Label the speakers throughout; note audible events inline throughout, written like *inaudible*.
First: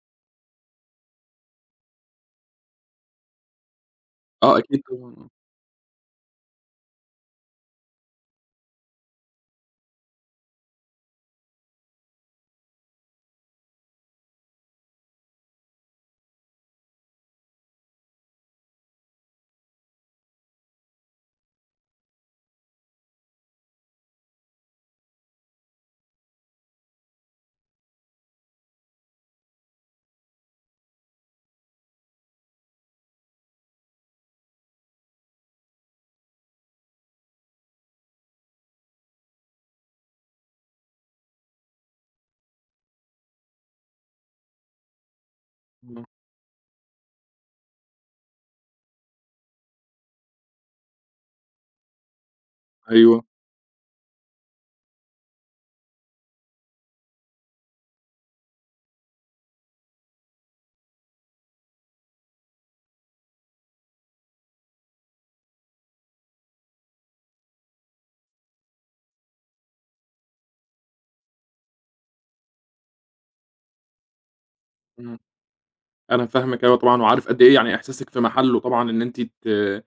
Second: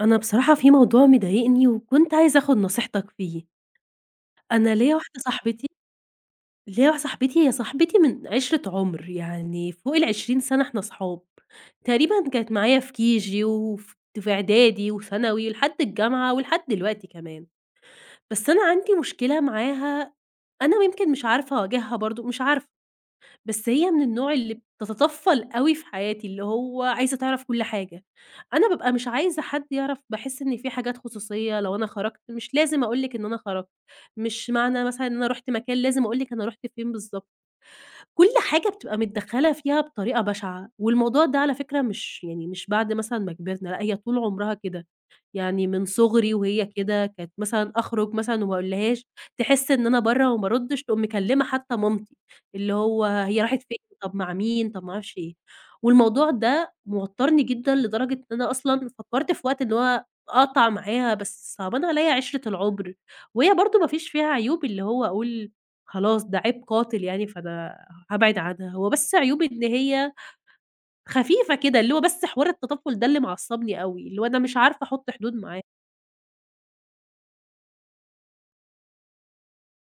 Speaker 1: أنا بصراحة في موضوع مضايقني وكنت عايزة آخد نصيحتك فيه،
Speaker 2: آه
Speaker 1: أنا
Speaker 2: أكيد
Speaker 1: ليّا
Speaker 2: طبعًا
Speaker 1: واحدة
Speaker 2: آه،
Speaker 1: صاحبتي ليّا واحدة صاحبتي هي صاحبتي من عِشرة عُمر، يعني فوق ال20 سَنة إحنا صحاب، تقريبًا كانت معايا في كيجي في إعدادي وثانوي ولحد الجامعة ولحد دلوقتي كمان، بس أنا عندي مشكلة معاها. أنا يمكن مش عارفة أواجهها برضه، مش عارفة. بس هي من النوع اللي بتتطفّل أوي في حياتي، اللي هو عايزة تعرف كل حاجة. أنا بابقى مش عايزة حد يعرف، باحس إن في حاجات خصوصية، لو أنا خرجت مش لازم أقول لِك إن أنا خرجت، مش معنى مثلًا إن أنا رُحت مكان لازم أقول لِك أنا رُحت فين بالضبط. كل حاجة بتبقى متدخّلة فيها بطريقة بشعة، والموضوع ده على فكرة مش يعني مش بعد مثلًا ما كبرنا، لأ هي طول عمرها كده، يعني من
Speaker 2: إمم،
Speaker 1: صغري وهي كده، كانت مثلًا أخرج مثلًا وما أقولهاش، تحس إن أنا برّه وما أردش، تقوم مكلمة حتى مامتي، اللي هو
Speaker 2: أيوه،
Speaker 1: هي راحت فين، طب مع مين، طب ما أعرفش إيه، والموضوع ده موتّرني جدًا لدرجة إن أنا أصلًا فكّرت في وقت إن هو أقطع معاها، بس صعبان عليَّ عِشرة العُمر، وهي برضه ما فيش فيها عيوب اللي هو أقول خلاص ده عيب قاتل يعني فأنا هابعد عنها، هو بس عيوبي إن هي خفيفة كده، اللي هو بس حوار التطفُّل ده اللي معصّبني أوي، اللي هو أنا مش عارفة أحُط
Speaker 2: إمم،
Speaker 1: حدود معاه.
Speaker 2: أنا فاهمِك أيوه طبعًا، وعارف قد إيه يعني إحساسِك في محله طبعًا إن أنتِ ت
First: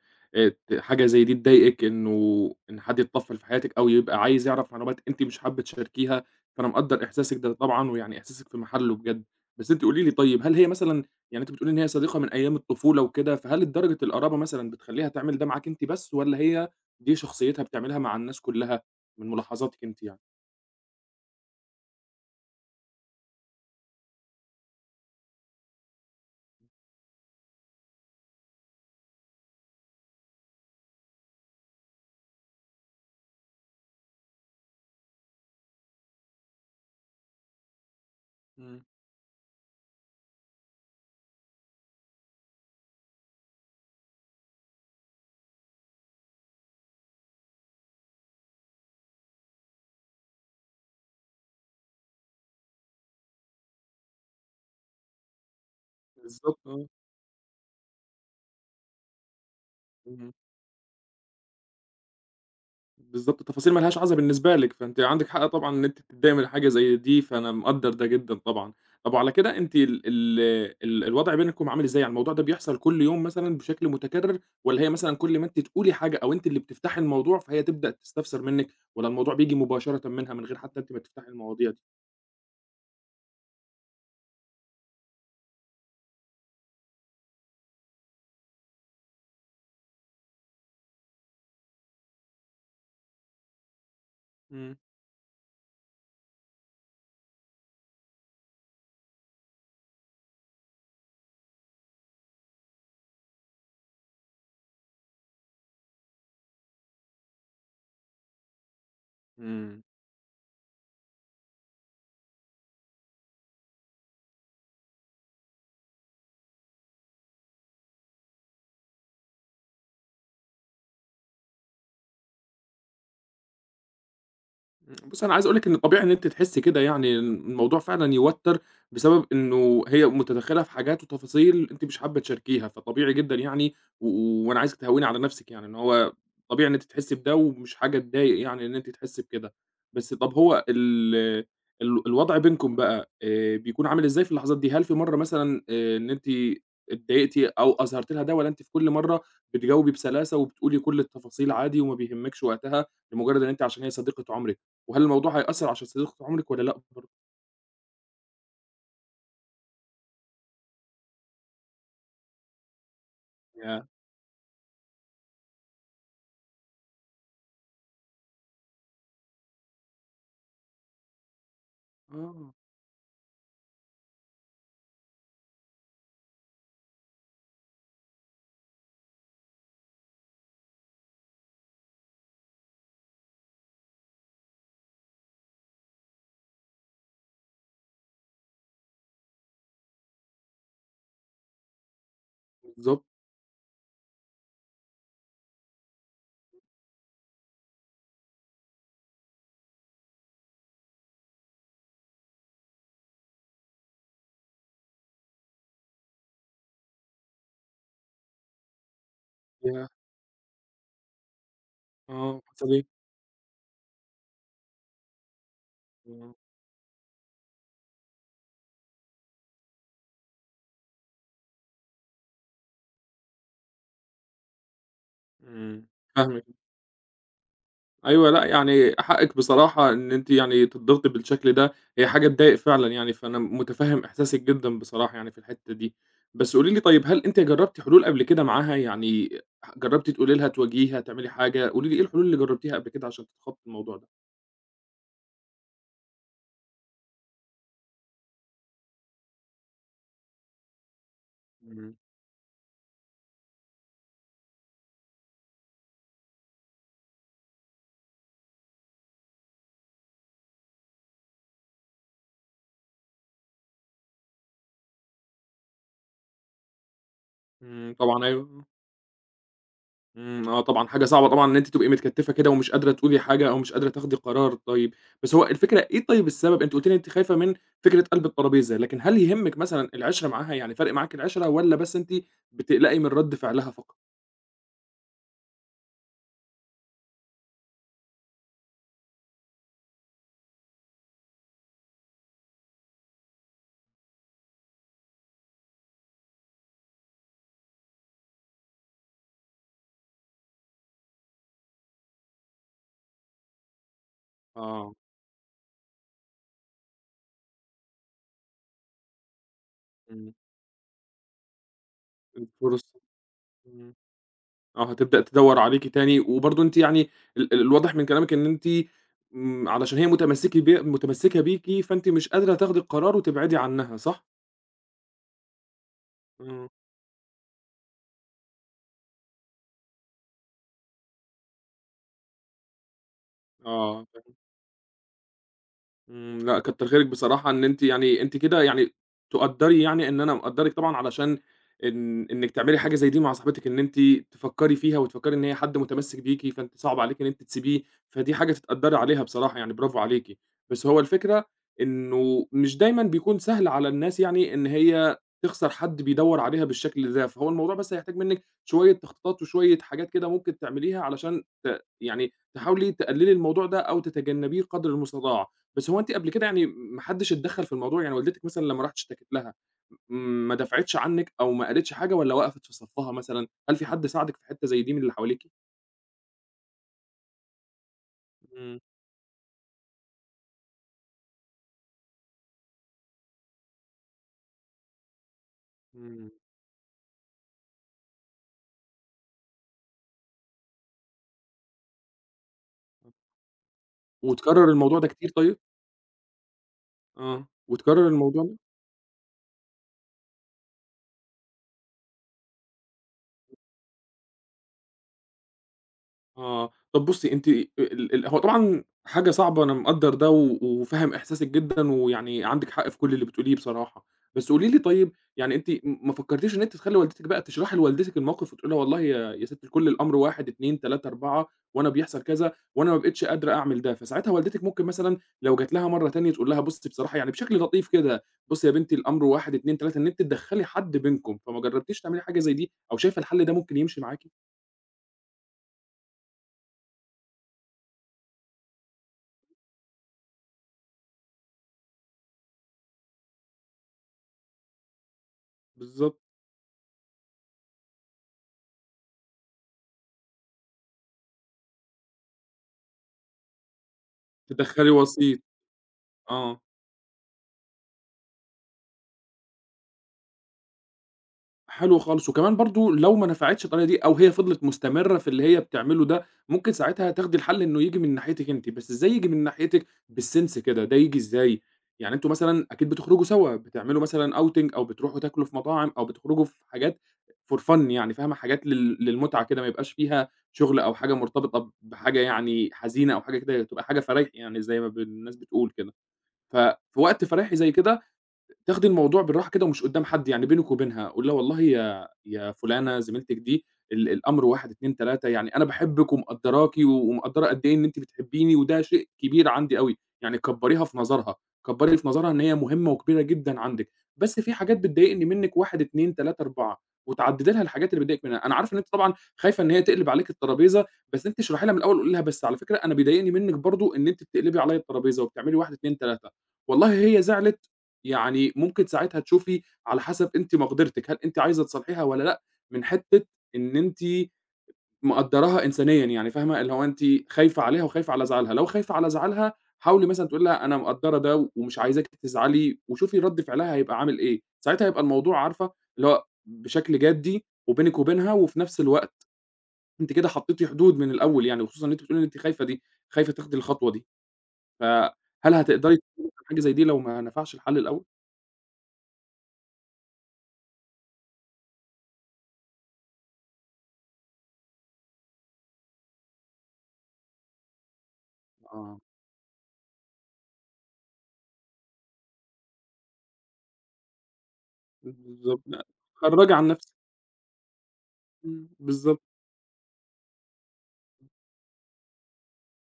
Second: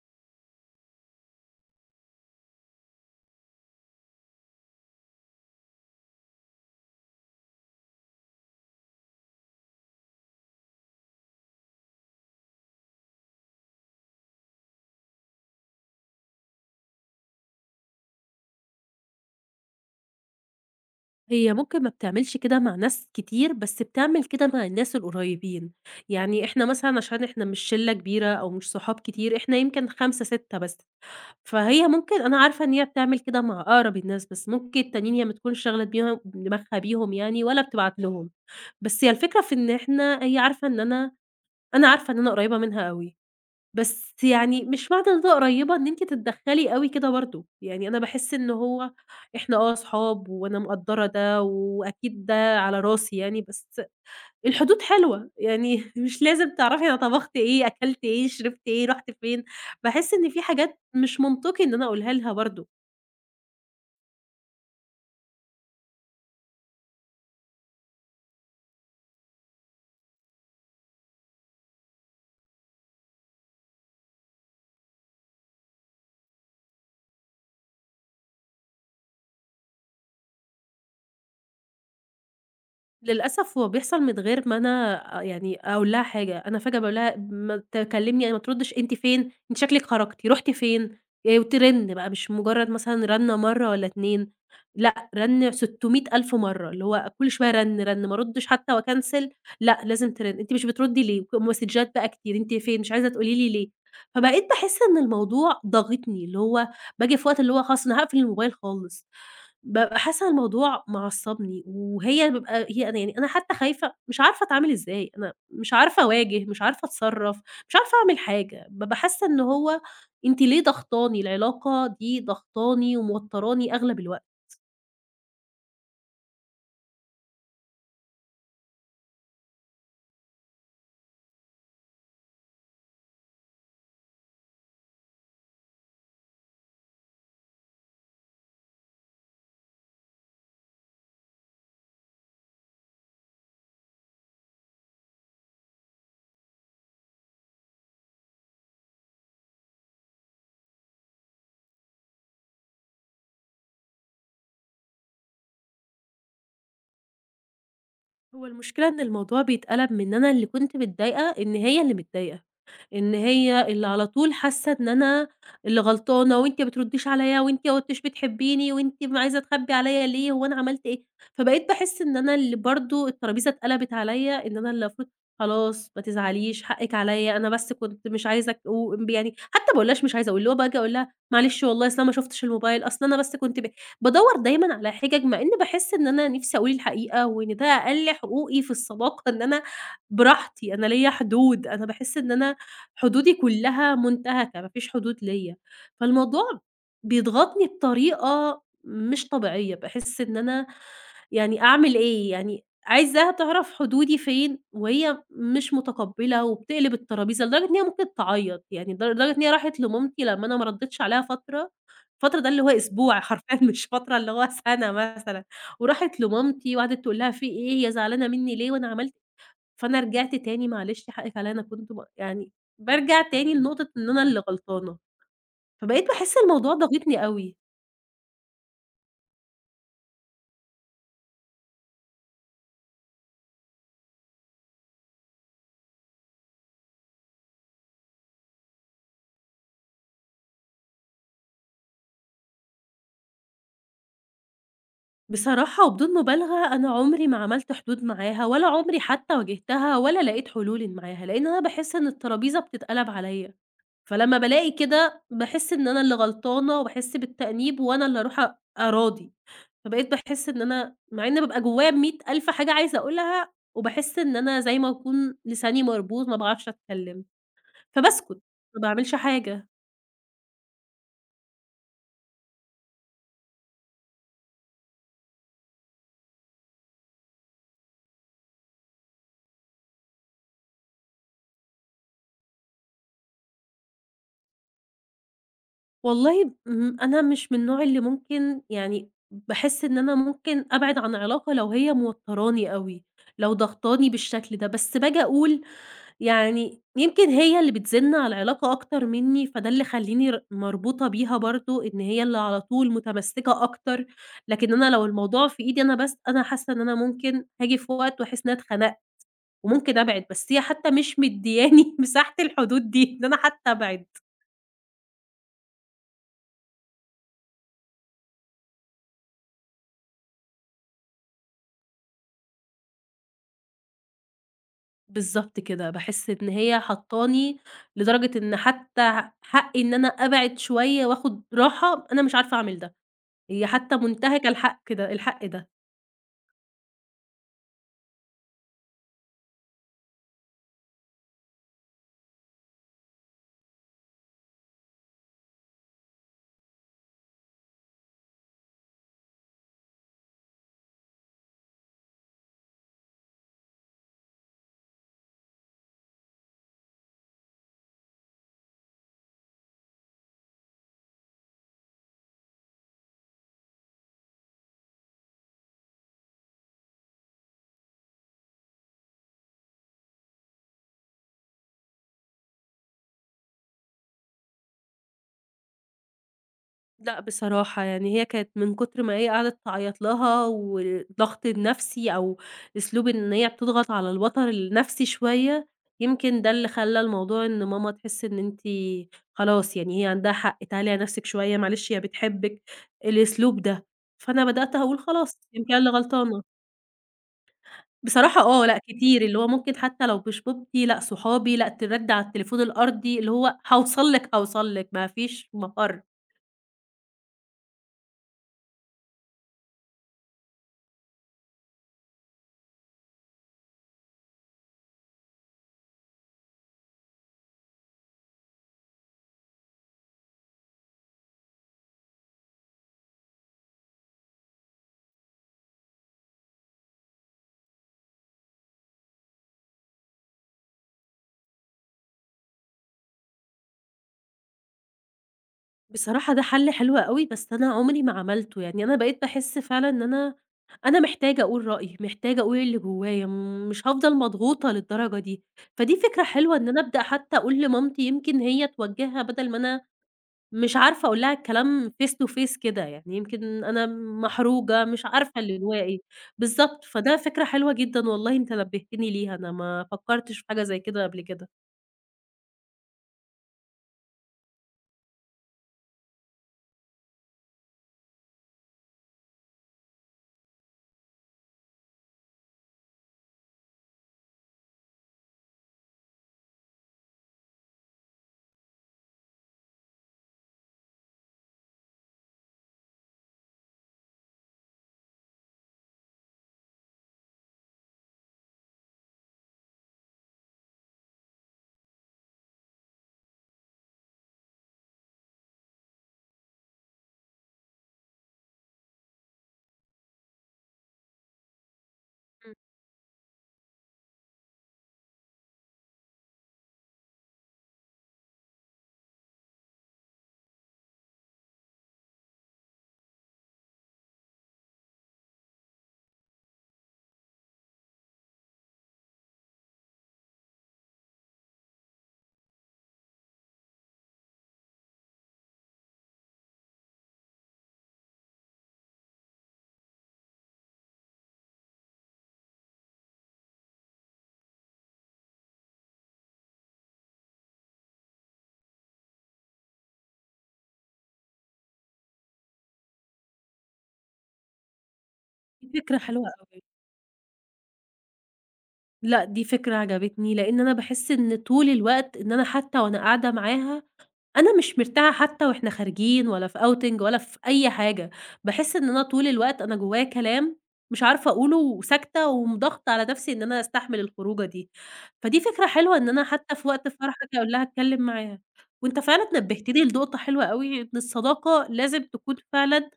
Speaker 2: ت حاجة زي دي تضايقِك إن حد يتطفّل في حياتِك أو يبقى عايز يعرف معلومات أنتِ مش حابة تشاركيها، فأنا مقدّر إحساسِك ده طبعًا، ويعني إحساسِك في محله بجد، بس أنتِ قولي لي طيب هل هي مثلًا يعني أنتِ بتقولي إن هي صديقة من أيام الطفولة وكده، فهل لدرجة القرابة مثلًا بتخلّيها تعمل ده معاك أنتِ بس والّا هي دي شخصيتها بتعملها مع الناس كلّها من ملاحظاتِك أنتِ يعني؟
Speaker 1: هي ممكن ما بتعملش كده مع ناس كتير، بس بتعمل كده مع الناس القريّبين. يعني إحنا مثلًا عشان إحنا مش شِلّة كبيرة أو مش صحاب كتير، إحنا يمكن 5، 6 بس، فهي ممكن أنا عارفة إن هي بتعمل كده مع أقرب الناس بس، ممكن التانيين هي ما تكونش شاغلة بيها دماغها بيهم يعني ولا بتبعت لهم،
Speaker 2: إمم،
Speaker 1: بس هي الفكرة في إن إحنا هي عارفة إن أنا عارفة إن أنا قريّبة منها أوي. بس يعني مش معنى إن أنا قريّبة إن أنتِ تتدخّلي أوي كده برضه، يعني أنا باحس إن هو إحنا آه صحاب وأنا مقدّرة ده، وأكيد ده على راسي يعني، بس الحدود حلوة، يعني *laughs* مش لازم
Speaker 2: بالضبط
Speaker 1: تعرفي
Speaker 2: آه،
Speaker 1: أنا طبخت إيه، أكلت إيه، شربت إيه، رُحت فين، باحس إن
Speaker 2: إمم.
Speaker 1: في حاجات مش منطقي إن أنا أقولها لها برضه.
Speaker 2: بالضبط، تفاصيل ما لهاش عازة بالنسبة لِك، فأنتِ عندِك حق طبعًا إن أنتِ تتضايقي من حاجة زي دي، فأنا مقدّر ده جدًا طبعًا. طَب وعلى كده أنتِ ال ال ال الوضع بينكم عامل إزاي؟ يعني الموضوع ده بيحصل كل يوم مثلًا بشكل متكرر، والّا هي مثلًا كل ما أنتِ تقولي حاجة أو أنتِ اللي بتفتحي الموضوع فهي تبدأ تستفسر منِّك، والّا الموضوع بييجي مباشرةً منها من غير حتى أنتِ ما تفتحي المواضيع دي؟
Speaker 1: للأسف هو بيحصل من غير ما أنا يعني أقول لها حاجة، أنا فجأة باقول لها ما تكلمني يعني ما تردش، أنتِ فين؟ أنتِ شكلِك خرجتِ، رُحتِ فين؟ وترن بقى مش مجرد مثلًا رنة مرة والّا 2،
Speaker 2: إمم.
Speaker 1: لأ، رن 600.000 مرة، اللي هو كل شوية رن، رن، ما أردش حتى وأكنسل، لأ، لازم ترن، أنتِ مش بتردي ليه؟ ك مسدجات بقى كتير، أنتِ فين؟ مش عايزة تقولي لي ليه؟ فبقيت باحس إن الموضوع ضاغطني، اللي هو باجي في وقت اللي هو خلاص أنا هاقفل الموبايل خالص.
Speaker 2: إمم.
Speaker 1: بابقى حاسة إن الموضوع معصّبني، وهي بيبقى هي أنا يعني أنا حتى خايفة، مش عارفة أتعامل إزاي، أنا مش عارفة أواجه، مش عارفة أتصرّف، مش عارفة أعمل حاجة، بابقى حاسة إن هو أنتِ ليه ضاغطاني، العلاقة دي ضاغطاني وموتّراني أغلب الوقت.
Speaker 2: إمم، بُصّي أنا عايز أقول لِك إن طبيعي إن أنتِ تحسّي كده يعني، الموضوع فعلًا يوتّر بسبب إنه هي متدخّلة في حاجات وتفاصيل أنتِ مش حابة تشاركيها، فطبيعي جدًا يعني و و- وأنا عايزِك تهوّني على نَفْسِك يعني، إن هو طبيعي إن أنتِ تحسّي بده ومش حاجة تضايق يعني إن أنتِ تحسّي بكده، بس طَب هو ال ال الوضع بينكم بقى بيكون عامل إزاي في اللحظات دي؟ هل في مرّة مثلًا إن أنتِ اتضايقتِ أو أظهرتِ لها ده والّا أنتِ في كل مرّة بتجاوبي بسلاسة وبتقولي كل التفاصيل عادي وما بيهمِّكش وقتها لمجرّد إن أنتِ عشان هي صديقة عمرِك؟ وهل الموضوع هيأثّر على شخصيتِك طول عمرِك والّا لأ برضه؟
Speaker 1: هو المشكلة إن الموضوع بيتقلب من أنا اللي كنت متضايقة، إن هي اللي متضايقة، إن هي اللي
Speaker 2: ياه!
Speaker 1: على طول حاسة إن أنا اللي غلطانة، وأنتِ ما بترديش عليَّ وأنتِ ما كنتيش بتحبيني وأنتِ م عايزة تخبي عليَّ ليه، هو أنا عملت إيه؟ فبقيت باحس إن أنا
Speaker 2: آه.
Speaker 1: اللي برضه الترابيزة اتقلبت عليَّ، إن أنا اللي المفروض خلاص ما تزعليش حقِك عليَّ، أنا بس كنت مش عايزة و يعني حتى ما باقولهاش مش عايزة أقول، اللي هو باجي أقول لها معلش والله أصل أنا ما شُفتش الموبايل، أصل أنا بس كنت بادوّر دايمًا على حِجَج، مع إن باحس إن أنا نِفْسي أقول الحقيقة، وإن ده أقل حقوقي في الصداقة إن أنا براحتي، أنا ليّا حدود، أنا باحس إن أنا
Speaker 2: بالضبط،
Speaker 1: حدودي كُلّها مُنتهكة، ما فيش حدود ليّا، فالموضوع بيضغطني بطريقة مش طبيعية، باحس إن أنا يعني أعمل إيه؟ يعني عايزاها تعرف حدودي فين وهي مش متقبّلة وبتقلب الترابيزة، لدرجة إن هي ممكن تعيّط، يعني لدرجة إن هي راحت
Speaker 2: ياه!
Speaker 1: لمامتي لمّا أنا ما ردّيتش عليها فترة، الفترة
Speaker 2: آه،
Speaker 1: ده اللي هو
Speaker 2: حصل
Speaker 1: أسبوع حرفيًا *laughs* مش فترة اللي هو سَنة مثلًا، وراحت
Speaker 2: إمم،
Speaker 1: لمامتي وقعدت تقول لها: "في إيه، هي زعلانة منّي ليه وأنا عملت" إيه؟ فأنا رجعت تاني معلش حقِّك عليّا أنا كنت يعني بارجع تاني لنقطة إن أنا اللي غلطانة،
Speaker 2: إمم.
Speaker 1: فبقيت باحس
Speaker 2: فاهمِك،
Speaker 1: الموضوع ضاغطني أوي.
Speaker 2: أيوه لأ، يعني حقِّك بصراحة إن أنتِ يعني تتضغطي بالشكل ده، هي حاجة تضايق فعلًا يعني، فأنا متفهّم إحساسِك جدًا بصراحة يعني في الحتّة دي. بس قولي لي طيب هل أنتِ جرّبتِ حلول قبل كده معاها، يعني جرّبتِ تقولي لها، تواجهيها، تعملي حاجة؟ قولي لي إيه الحلول اللي جرّبتيها قبل كده عشان تتخطّي الموضوع ده؟
Speaker 1: بصراحة وبدون مبالغة أنا عمري ما عملت حدود معاها، ولا عمري حتى واجهتها، ولا لقيت حلول معاها، لإن أنا باحس
Speaker 2: إمم،
Speaker 1: إن الترابيزة بتتقلب عليَّ، فلمّا بالاقي كده باحس إن أنا اللي غلطانة، وباحس بالتأنيب، وأنا اللي أروح أراضي، فبقيت باحس إن أنا مع إن بابقى جوايا ب100.000 حاجة عايزة أقولها، وباحس إن أنا زي ما أكون لساني مربوط ما باعرفش أتكلم،
Speaker 2: إمم، طبعًا
Speaker 1: فباسكت،
Speaker 2: أيوه.
Speaker 1: ما باعملش حاجة.
Speaker 2: إمم، آه طبعًا، حاجة صعبة طبعًا إن أنتِ تبقي متكتّفة كده ومش قادرة تقولي حاجة أو مش قادرة تاخدي قرار طيب، بس هو الفكرة إيه طيب السبب؟ أنتِ قُلتِ لي أنتِ خايفة من فكرة قلب الطرابيزة، لكن هل يهمِّك مثلًا العِشرة معاها، يعني فارق معاكِ العِشرة والّا بس أنتِ بتقلقي من رَد فعلها فقط؟
Speaker 1: والله أنا مش من النوع اللي ممكن يعني باحس إن أنا ممكن أبعد عن علاقة لو هي موتّراني أوي، لو ضاغطاني بالشكل ده، بس باجي أقول يعني يمكن هي اللي بتزِنّ على العلاقة أكتر منّي، فده اللي خلّيني مربوطة بيها برضه، إن هي اللي على طول متمسّكة أكتر، لكن أنا
Speaker 2: آه،
Speaker 1: لو الموضوع في إيدي أنا بس، أنا حاسة إن أنا ممكن هاجي في وقت وأحس إن أنا اتخنقت وممكن أبعد،
Speaker 2: إمم،
Speaker 1: بس هي حتى مش مدّياني *laughs* مساحة
Speaker 2: الفرصة
Speaker 1: الحدود دي، إن أنا حتى
Speaker 2: إمم،
Speaker 1: أبعد.
Speaker 2: آه، هتبدأ تدوّر عليكِ تاني، وبرضه أنتِ يعني ال ال الواضح من كلامِك إن أنتِ إمم، علشان هي متمسّكة ب متمسّكة بيكِ، فأنتِ مش قادرة تاخدي القرار وتبعدي عنها، صح؟
Speaker 1: بالضبط كده، باحس إن
Speaker 2: إمم،
Speaker 1: هي حاطّاني لدرجة إن حتى حقّي إن أنا أبعد شوية وآخُد راحة، أنا مش عارفة أعمل ده، هي حتى
Speaker 2: آه.
Speaker 1: منتهكة الحق كده الحق ده.
Speaker 2: إمم، لأ كتّر خيرِك بصراحة إن أنتِ يعني أنتِ كده يعني تقدّري يعني إن أنا مقدّرِك طبعًا علشان إنِّك تعملي حاجة زي دي مع صاحبتِك، إن أنتِ تفكّري فيها وتفكّري إن هي حد متمسّك بيكِ، فأنتِ صعب عليكِ إن أنتِ تسيبيه، فدي حاجة تتقدّري عليها بصراحة يعني برافو عليكِ. بس هو الفكرة إنه مش دايمًا بيكون سهل على الناس يعني إن هي تخسر حد بيدوّر عليها بالشكل ده، فهو الموضوع بس هيحتاج منِّك شوية تخطيطات وشوية حاجات كده ممكن تعمليها علشان يعني تحاولي تقلّلي الموضوع ده أو تتجنّبيه قدر المستطاع. بس هو أنتِ قبل كده يعني ما حدّش اتدخّل في الموضوع، يعني والدتِك مثلًا لمّا رُحتِ اشتكيتِ لها م ما دافعتش عنِّك أو ما قالتش حاجة والّا وقفت في صفّها مثلًا؟ هل في حد ساعدِك في حتّة زي دي من اللي حواليكِ؟
Speaker 1: لأ بصراحة، يعني هي كانت من
Speaker 2: إمم،
Speaker 1: كتر ما هي قعدت تعيّط لها والضغط النفسي أو أسلوب إن هي بتضغط على الوتر النفسي شوية،
Speaker 2: إمم،
Speaker 1: يمكن ده اللي خلّى الموضوع إن ماما تحس إن أنتِ خلاص يعني هي عندها حق، تعالي على نفسِك شوية معلش هي بتحبِّك،
Speaker 2: إمم.
Speaker 1: الأسلوب ده. فأنا
Speaker 2: وتكرّر
Speaker 1: بدأت أقول
Speaker 2: الموضوع ده كتير
Speaker 1: خلاص
Speaker 2: طيب؟
Speaker 1: يمكن أنا اللي غلطانة.
Speaker 2: آه. وتكرّر
Speaker 1: بصراحة
Speaker 2: الموضوع ده؟
Speaker 1: آه، لأ كتير، اللي هو ممكن حتى لو مش مامتي، لأ صحابي، لأ ترَّن على التليفون الأرضي، اللي هو هاوصل لِك، هاوصل لِك، ما فيش مفر.
Speaker 2: آه، طب بُصّي أنتِ ال ال هو طبعًا حاجة صعبة أنا مقدّر ده وفاهم إحساسِك جدًا، ويعني عندِك حق في كل اللي بتقوليه بصراحة، بس قولي لي طيب يعني أنتِ ما فكرتيش إن أنتِ تخلّي والدتِك بقى تشرحي لوالدتِك الموقف وتقولي لها والله يا ستي الكل الأمر 1، 2، 3، 4 وأنا بيحصل كذا وأنا ما بقيتش قادرة أعمل ده، فساعتها والدتِك ممكن مثلًا لو جات لها مرّة تانية تقول لها بُصّي بصراحة يعني بشكل لطيف كده، بُصّي يا بنتي الأمر 1، 2، 3 إن أنتِ تدخّلي حد بينكم، فما جربتيش تعملي حاجة زي دي أو شايفة الحل ده ممكن يمشي معاكِ؟
Speaker 1: بصراحة ده حل حلو أوي، بس أنا عمري ما عملته، يعني أنا بقيت باحس فعلًا إن أنا أنا محتاجة أقول رأيي، محتاجة أقول اللي جوايا، مش هافضل مضغوطة للدرجة دي. فدي
Speaker 2: بالضبط،
Speaker 1: فكرة حلوة إن أنا أبدأ حتى أقول لمامتي، يمكن هي توجهها بدل ما أنا مش عارفة أقول لها الكلام face to face كده، يعني يمكن أنا محروجة
Speaker 2: تدخّلي
Speaker 1: مش عارفة
Speaker 2: وسيط.
Speaker 1: اللي جوايا إيه،
Speaker 2: آه،
Speaker 1: بالضبط، فده فكرة حلوة جدًا والله أنت نبهتني ليها، أنا ما فكرتش في حاجة زي كده قبل كده.
Speaker 2: حلو خالص، وكمان برضه لو ما نفعتش الطريقة دي أو هي فضلت مستمرة في اللي هي بتعمله ده، ممكن ساعتها تاخدي الحل إنه ييجي من ناحيتِك أنتِ، بس إزاي ييجي من ناحيتِك بالsense كده، ده ييجي إزاي؟ يعني أنتم مثلًا أكيد بتخرجوا سوا، بتعملوا مثلًا outing أو بتروحوا تاكلوا في مطاعم أو بتخرجوا في حاجات for fun يعني فاهمة، حاجات للمتعة كده ما يبقاش فيها شغل أو حاجة مرتبطة بحاجة يعني حزينة أو حاجة كده، تبقى حاجة فرايحي يعني زي ما الناس بتقول كده، ففي وقت فرايحي زي كده تاخدي الموضوع بالراحة كده ومش قدّام حد، يعني بينِك وبينها، قولي لها والله يا فلانة زميلتِك دي الأمر 1، 2، 3 يعني أنا باحبِك ومقدّراكِ ومقدّرة قد إيه إن أنتِ بتحبيني وده شيء كبير عندي أوي، يعني كبّريها في نظرها، كبّري في نظرها إن
Speaker 1: إمم.
Speaker 2: هي مهمة وكبيرة جدًا عندِك، بس في حاجات بتضايقني منِّك 1، 2، 3، 4 وتعدّدي لها الحاجات اللي بتضايقِك منها، أنا عارف إن أنتِ طبعًا خايفة إن هي تقلب عليكِ الترابيزة، بس أنتِ اشرحي لها من الأول قولي لها بس على فكرة أنا بيضايقني منِّك برضه إن أنتِ بتقلبي عليّا الترابيزة وبتعملي 1، 2، 3 والله هي زعلِت يعني ممكن ساعتها تشوفي على حسب أنتِ مقدرتِك، هل أنتِ عايزة تصالحيها والّا لأ، من حتة إن أنتِ مقدّراها إنسانيًا، يعني فاهمة، اللي هو أنتِ خايفة عليها وخايفة على زعلها، لو خايفة على زعلها حاولي مثلًا تقولي لها أنا مقدّرة ده ومش عايزاكِ تزعلي، وشوفي رَد فعلها هيبقى عامل إيه، ساعتها هيبقى الموضوع عارفة اللي هو بشكل جدي وبينِك وبينها، وفي نفس الوقت أنتِ كده حطيتِ حدود من الأول يعني، وخصوصًا إن أنتِ بتقولي إن أنتِ خايفة دي، خايفة تاخدي الخطوة دي، فهل
Speaker 1: دي
Speaker 2: هتقدري
Speaker 1: فكرة حلوة
Speaker 2: تعملي حاجة
Speaker 1: أوي،
Speaker 2: زي دي لو ما نفعش الحل الأول؟
Speaker 1: لأ دي فكرة عجبتني، لأن أنا باحس إن طول الوقت إن أنا حتى وأنا قاعدة معاها أنا مش مرتاحة حتى وإحنا خارجين ولا في outing ولا في أي حاجة، باحس إن
Speaker 2: آه.
Speaker 1: أنا طول الوقت أنا جوايا كلام مش عارفة أقوله وساكتة ومضغطة على نفسي إن أنا أستحمل الخروجة دي، فدي
Speaker 2: بالضبط،
Speaker 1: فكرة
Speaker 2: لأ،
Speaker 1: حلوة إن أنا
Speaker 2: خرّجي
Speaker 1: حتى
Speaker 2: عن
Speaker 1: في وقت
Speaker 2: نفسِك،
Speaker 1: الفرح آجي أقول لها أتكلم معاها،
Speaker 2: إمم،
Speaker 1: وأنت
Speaker 2: بالضبط،
Speaker 1: فعلًا نبهتني لنقطة حلوة أوي إن الصداقة لازم تكون فعلًا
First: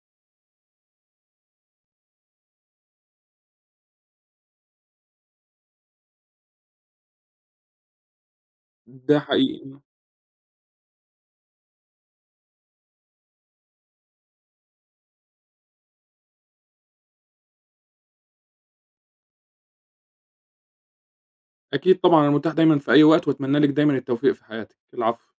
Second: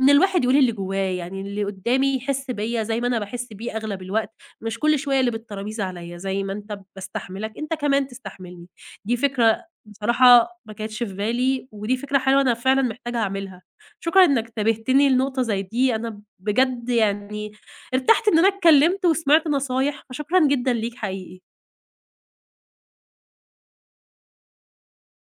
Speaker 1: إن الواحد يقول اللي جوّاه، يعني اللي قدّامي يحس بيّا زي ما أنا باحس بيه أغلب الوقت، مش كل شوية اللي بالترابيزة عليّا، زي ما أنت باستحملك أنت كمان تستحملني. دي
Speaker 2: ده حقيقي،
Speaker 1: فكرة
Speaker 2: إمم،
Speaker 1: بصراحة ما كانتش في بالي، ودي فكرة حلوة أنا فعلًا محتاجة أعملها. شكرًا إنك نبهتني لنقطة زي دي، أنا بجد يعني ارتحت إن أنا اتكلّمت وسمعت نصايح، فشكرًا جدًا ليك حقيقي.
Speaker 2: أكيد طبعًا أنا متاح دايمًا في أي وقت وأتمنى لِك دايمًا التوفيق في حياتِك، العفو.